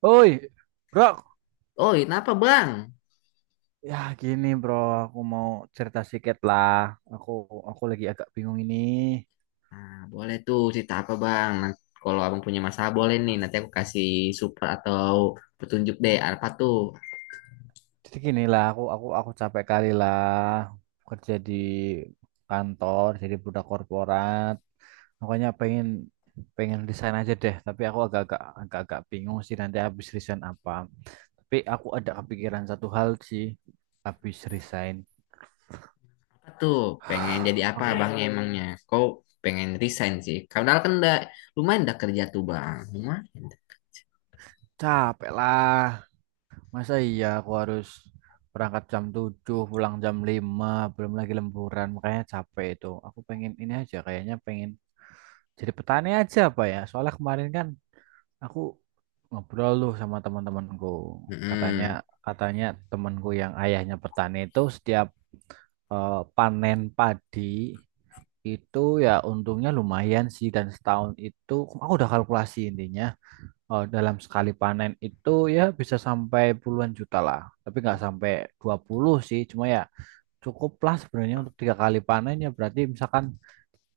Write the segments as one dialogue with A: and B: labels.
A: Oi, bro.
B: Oh, kenapa bang?
A: Ya gini, bro, aku mau cerita sedikit lah. Aku aku lagi agak bingung ini.
B: Nah, boleh tuh cerita apa bang? Nah, kalau abang punya masalah boleh nih. Nanti aku kasih support atau petunjuk deh.
A: Jadi gini lah, aku capek kali lah kerja di kantor, jadi budak korporat. Makanya pengen pengen resign aja deh. Tapi aku agak-agak bingung sih nanti habis resign apa. Tapi aku ada kepikiran satu hal sih habis resign.
B: Apa tuh? Pengen jadi apa abangnya
A: Ah,
B: emangnya? Kau pengen resign sih? Karena kan udah lumayan udah kerja tuh bang. Lumayan.
A: Capek lah. Masa iya aku harus berangkat jam 7, pulang jam 5, belum lagi lemburan, makanya capek itu. Aku pengen ini aja, kayaknya pengen jadi petani aja apa ya. Soalnya kemarin kan aku ngobrol tuh sama teman-temanku.
B: Mm-mm.
A: Katanya katanya temanku yang ayahnya petani itu setiap panen padi itu ya untungnya lumayan sih, dan setahun itu aku udah kalkulasi intinya. Oh, dalam sekali panen itu ya bisa sampai puluhan juta lah. Tapi nggak sampai 20 sih. Cuma ya cukup lah sebenarnya untuk 3 kali panen ya. Berarti misalkan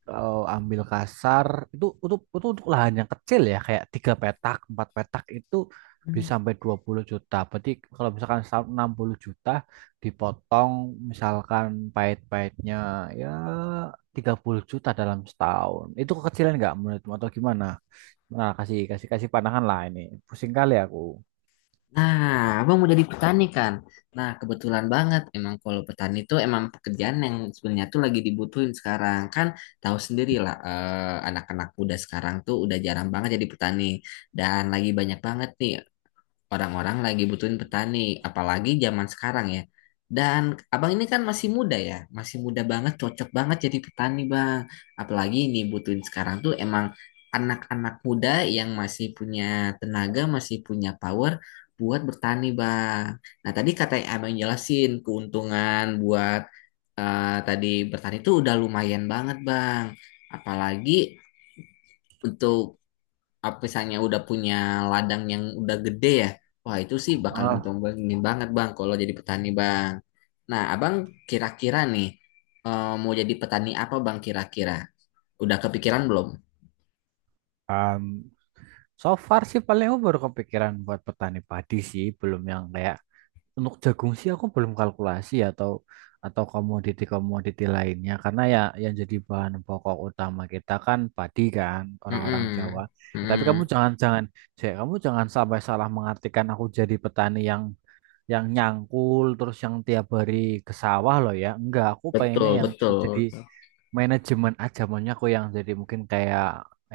A: kalau ambil kasar, itu untuk lahan yang kecil ya, kayak 3 petak, 4 petak itu bisa sampai 20 juta. Berarti kalau misalkan setahun 60 juta, dipotong misalkan pahit-pahitnya ya 30 juta dalam setahun. Itu kekecilan nggak menurutmu atau gimana? Nah, kasih kasih kasih pandangan lah ini. Pusing kali aku.
B: Nah, abang mau jadi petani kan? Nah, kebetulan banget emang kalau petani itu emang pekerjaan yang sebenarnya tuh lagi dibutuhin sekarang kan tahu sendiri lah anak-anak muda sekarang tuh udah jarang banget jadi petani dan lagi banyak banget nih orang-orang lagi butuhin petani, apalagi zaman sekarang ya. Dan abang ini kan masih muda ya, masih muda banget, cocok banget jadi petani bang. Apalagi ini butuhin sekarang tuh emang anak-anak muda yang masih punya tenaga, masih punya power buat bertani bang. Nah tadi katanya abang jelasin keuntungan buat tadi bertani itu udah lumayan banget bang. Apalagi untuk apa misalnya udah punya ladang yang udah gede ya, wah itu sih bakal
A: Ah,
B: untung ini banget bang kalau jadi petani bang. Nah abang kira-kira nih mau jadi petani apa bang kira-kira? Udah kepikiran belum?
A: um, so far sih, paling aku baru kepikiran buat petani padi sih, belum yang kayak untuk jagung sih aku belum kalkulasi, atau komoditi-komoditi lainnya, karena ya yang jadi bahan pokok utama kita kan padi kan, orang-orang Jawa.
B: Mm-mm.
A: Eh, tapi kamu
B: Mm-mm.
A: jangan-jangan, Jek, kamu jangan sampai salah mengartikan aku jadi petani yang nyangkul terus, yang tiap hari ke sawah loh ya. Enggak, aku pengennya
B: Betul betul.
A: yang cukup jadi
B: Betul.
A: manajemen ajamannya, aku yang jadi mungkin kayak,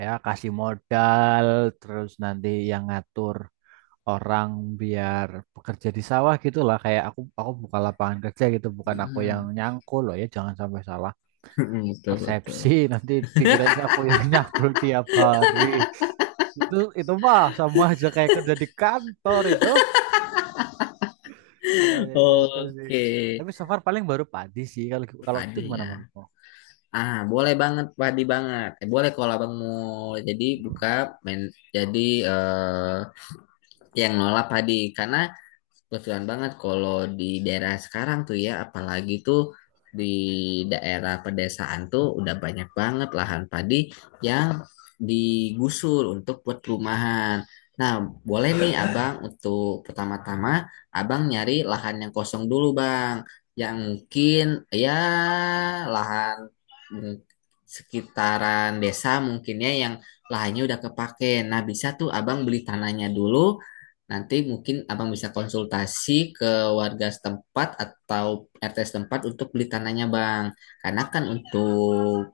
A: ya kasih modal terus nanti yang ngatur orang biar bekerja di sawah gitu lah, kayak aku buka lapangan kerja gitu, bukan aku yang
B: Mm-mm.
A: nyangkul loh ya, jangan sampai salah
B: Betul betul.
A: persepsi nanti dikiranya aku yang nyangkul tiap hari. Itu itu mah sama aja kayak kerja di kantor itu, kayak ya itu sih.
B: Oke.
A: Tapi so far paling baru padi sih, kalau kalau gitu
B: Padi
A: gimana
B: ya.
A: menurutmu?
B: Ah, boleh banget padi banget. Eh, boleh kalau abang mau jadi buka men jadi eh yang nolak padi karena kebetulan banget kalau di daerah sekarang tuh ya, apalagi tuh di daerah pedesaan tuh udah banyak banget lahan padi yang digusur untuk buat perumahan. Nah, boleh nih Abang untuk pertama-tama Abang nyari lahan yang kosong dulu, Bang. Yang mungkin ya lahan mm, sekitaran desa mungkinnya yang lahannya udah kepake. Nah, bisa tuh Abang beli tanahnya dulu. Nanti mungkin abang bisa konsultasi ke warga setempat atau RT setempat untuk beli tanahnya bang. Karena kan untuk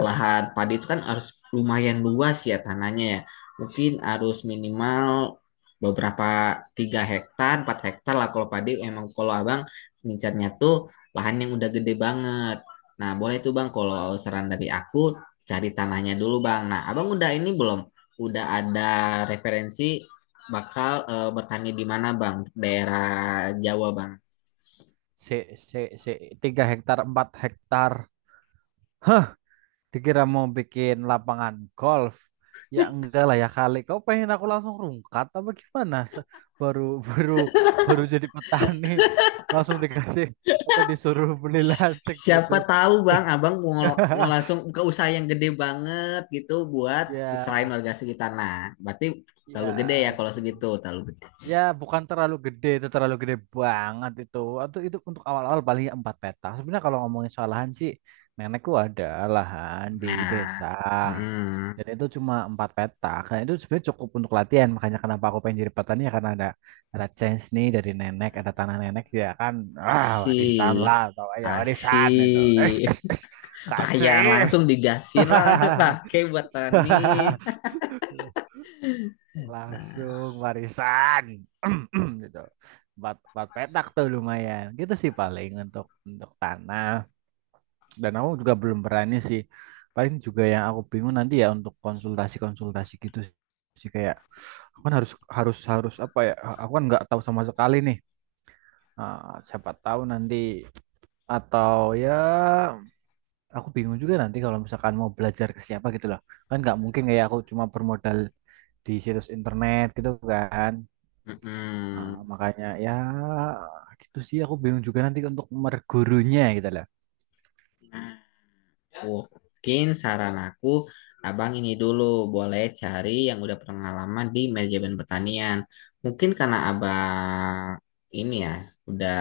B: lahan padi itu kan harus lumayan luas ya tanahnya ya. Mungkin harus minimal beberapa tiga hektar, 4 hektar lah kalau padi emang kalau abang ngincarnya tuh lahan yang udah gede banget. Nah, boleh tuh bang kalau saran dari aku cari tanahnya dulu bang. Nah, abang udah ini belum? Udah ada referensi bakal bertani di mana bang? Daerah Jawa bang.
A: Se, se, se, 3 hektar 4 hektar, dikira mau bikin lapangan golf ya. Enggak lah ya, kali kau pengen aku langsung rungkat apa gimana. Baru baru baru jadi petani langsung dikasih atau disuruh beli lasik gitu.
B: Siapa tahu Bang, Abang mau langsung buka usaha yang gede banget gitu buat diserahin
A: Ya,
B: warga sekitar. Nah, berarti terlalu
A: ya
B: gede ya kalau
A: sih,
B: segitu, terlalu gede.
A: ya bukan terlalu gede itu, terlalu gede banget itu. Atau itu untuk awal-awal paling ya 4 peta sebenarnya. Kalau ngomongin soal lahan sih, nenekku ada lahan di
B: Nah,
A: desa.
B: mm,
A: Dan itu cuma 4 peta. Karena itu sebenarnya cukup untuk latihan. Makanya kenapa aku pengen jadi petani ya karena ada chance nih dari nenek, ada tanah nenek ya kan.
B: I
A: Warisan lah,
B: see.
A: atau ya warisan itu. Es, es,
B: Asih.
A: es.
B: Payan
A: Kasih.
B: langsung digasin lah pakai buat tani. Nah,
A: Langsung warisan. Gitu. Empat petak tuh lumayan. Gitu sih paling untuk tanah. Dan aku juga belum berani sih. Paling juga yang aku bingung nanti ya untuk konsultasi-konsultasi gitu sih, kayak aku kan harus harus harus apa ya? Aku kan nggak tahu sama sekali nih. Siapa tahu nanti, atau ya aku bingung juga nanti kalau misalkan mau belajar ke siapa gitu loh. Kan nggak mungkin kayak aku cuma bermodal di situs internet gitu kan.
B: mm-mm.
A: Makanya ya gitu sih, aku bingung juga nanti untuk mergurunya gitu loh.
B: Mungkin saran aku, abang ini dulu boleh cari yang udah pengalaman di manajemen pertanian. Mungkin karena abang ini ya, udah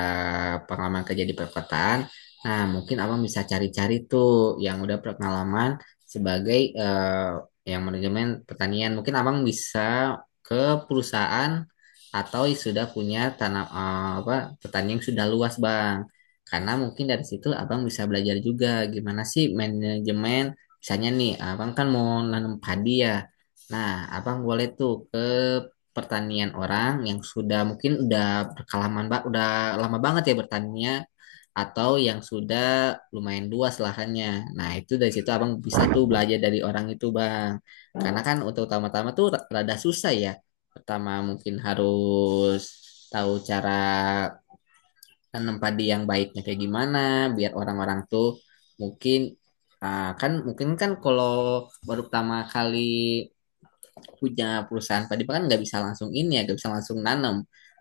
B: pengalaman kerja di perkotaan. Nah, mungkin abang bisa cari-cari tuh yang udah pengalaman sebagai yang manajemen pertanian. Mungkin abang bisa ke perusahaan atau sudah punya tanah apa pertanian yang sudah luas, bang. Karena mungkin dari situ abang bisa belajar juga gimana sih manajemen. Misalnya nih, abang kan mau nanam padi ya. Nah, abang boleh tuh ke pertanian orang yang sudah mungkin udah berkalaman, Pak, udah lama banget ya bertaninya atau yang sudah lumayan luas lahannya. Nah, itu dari situ abang bisa tuh belajar dari orang itu, Bang. Karena kan untuk utama-tama tuh rada susah ya. Pertama mungkin harus tahu cara tanam padi yang baiknya kayak gimana biar orang-orang tuh mungkin ah, kan mungkin kan kalau baru pertama kali punya perusahaan padi kan nggak bisa langsung ini ya nggak bisa langsung nanam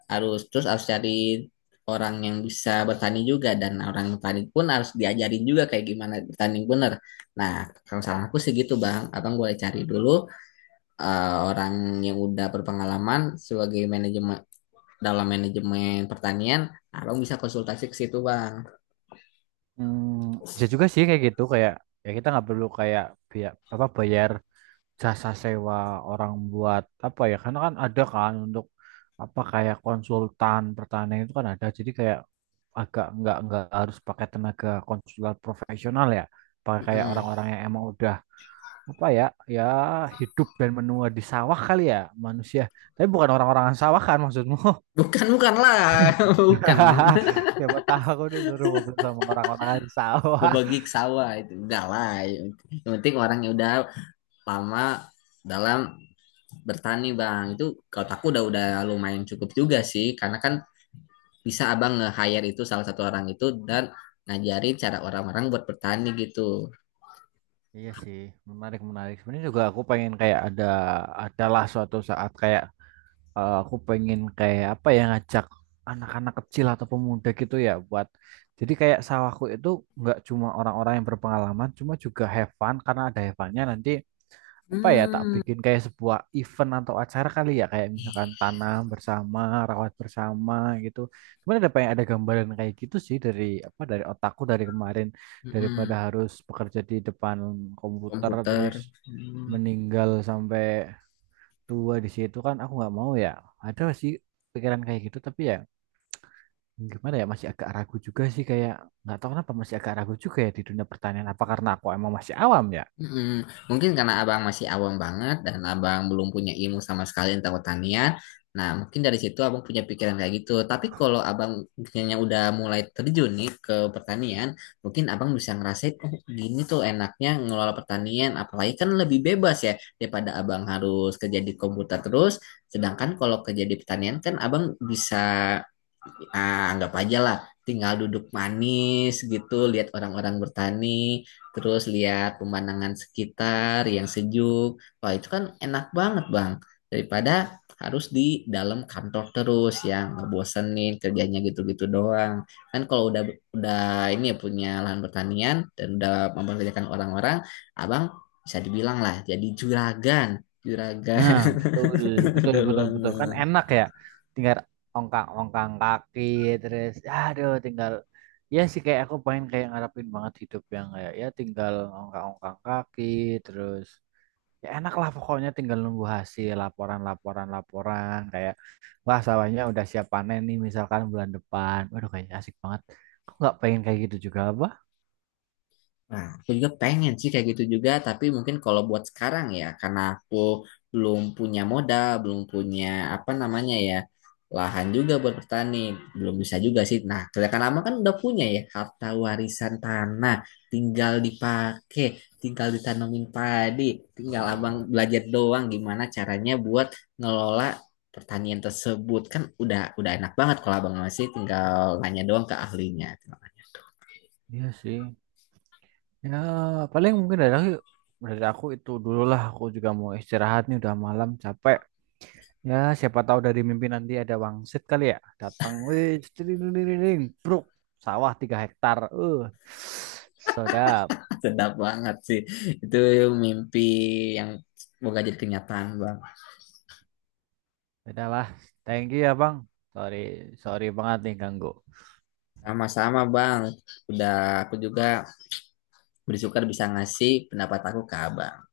B: harus cari orang yang bisa bertani juga dan orang yang bertani pun harus diajarin juga kayak gimana bertani bener. Nah, kalau saran aku sih gitu Bang. Abang boleh cari dulu orang yang udah berpengalaman sebagai manajemen dalam manajemen pertanian, abang bisa konsultasi ke situ, Bang.
A: Bisa juga sih kayak gitu, kayak ya kita nggak perlu kayak biar apa bayar jasa sewa orang buat apa ya, karena kan ada kan untuk apa, kayak konsultan pertanian itu kan ada. Jadi kayak agak nggak harus pakai tenaga konsultan profesional ya, pakai kayak
B: Mm-mm.
A: orang-orang yang emang udah apa ya, ya hidup dan menua di sawah kali ya. Manusia, tapi bukan orang-orang sawah kan maksudmu.
B: Bukan, bukan lah. Bukan lah.
A: Siapa tahu aku disuruh ngobrol sama orang-orang sawah.
B: Berbagi sawah itu. Enggak lah. Yang penting orangnya udah lama dalam bertani bang. Itu kalau aku udah lumayan cukup juga sih. Karena kan bisa abang nge-hire itu salah satu orang itu dan ngajarin cara orang-orang buat bertani gitu.
A: Iya sih, menarik menarik. Sebenarnya juga aku pengen kayak ada adalah suatu saat, kayak aku pengen kayak apa ya ngajak anak-anak kecil atau pemuda gitu ya, buat jadi kayak sawahku itu nggak cuma orang-orang yang berpengalaman, cuma juga have fun, karena ada have funnya nanti apa ya, tak
B: Hmm.
A: bikin kayak sebuah event atau acara kali ya, kayak misalkan tanam bersama, rawat bersama gitu. Cuman ada pengen ada gambaran kayak gitu sih dari apa, dari otakku dari kemarin, daripada
B: Mm-mm.
A: harus bekerja di depan komputer terus,
B: Komputer. Hmm.
A: meninggal sampai tua di situ kan aku nggak mau ya. Ada sih pikiran kayak gitu, tapi ya gimana ya, masih agak ragu juga sih, kayak nggak tahu kenapa masih agak ragu juga ya di dunia pertanian, apa karena aku emang masih awam ya.
B: Mm, mungkin karena abang masih awam banget dan abang belum punya ilmu sama sekali tentang pertanian. Nah, mungkin dari situ abang punya pikiran kayak gitu. Tapi kalau abang kayaknya udah mulai terjun nih ke pertanian, mungkin abang bisa ngerasain, oh gini tuh enaknya ngelola pertanian. Apalagi kan lebih bebas ya daripada abang harus kerja di komputer terus. Sedangkan kalau kerja di pertanian kan abang bisa anggap aja lah tinggal duduk manis gitu lihat orang-orang bertani terus lihat pemandangan sekitar yang sejuk wah itu kan enak banget bang daripada harus di dalam kantor terus yang ngebosenin kerjanya gitu-gitu doang kan kalau udah ini ya punya lahan pertanian dan udah mempekerjakan orang-orang abang bisa dibilang lah jadi juragan juragan.
A: Nah, betul, betul,
B: Betul
A: betul, betul. Kan
B: banget.
A: enak ya, tinggal ongkang-ongkang kaki, terus, aduh, tinggal, ya sih kayak aku pengen kayak ngarepin banget hidup yang kayak, ya tinggal ongkang-ongkang kaki, terus, ya enak lah pokoknya, tinggal nunggu hasil, laporan, laporan, laporan, kayak, wah sawahnya udah siap panen nih, misalkan bulan depan. Waduh, kayaknya asik banget. Aku nggak pengen kayak gitu juga, apa?
B: Nah, aku juga pengen sih kayak gitu juga, tapi mungkin kalau buat sekarang ya, karena aku belum punya modal, belum punya apa namanya ya, lahan juga buat bertani, belum bisa juga sih. Nah, kelihatan lama kan udah punya ya, harta warisan tanah, tinggal dipakai, tinggal ditanamin padi, tinggal abang belajar doang gimana caranya buat ngelola pertanian tersebut. Kan udah enak banget kalau abang masih tinggal nanya doang ke ahlinya.
A: Iya sih. Ya, paling mungkin dari aku itu dulu lah. Aku juga mau istirahat nih, udah malam capek. Ya, siapa tahu dari mimpi nanti ada wangsit kali ya. Datang, wih, ceding, bruk, sawah 3 hektar. Eh, sedap.
B: Sedap banget sih. Itu mimpi yang semoga jadi kenyataan, Bang.
A: Udah lah, thank you ya bang. Sorry, sorry banget nih ganggu.
B: Sama-sama, Bang. Udah aku juga bersyukur bisa ngasih pendapat aku ke Abang.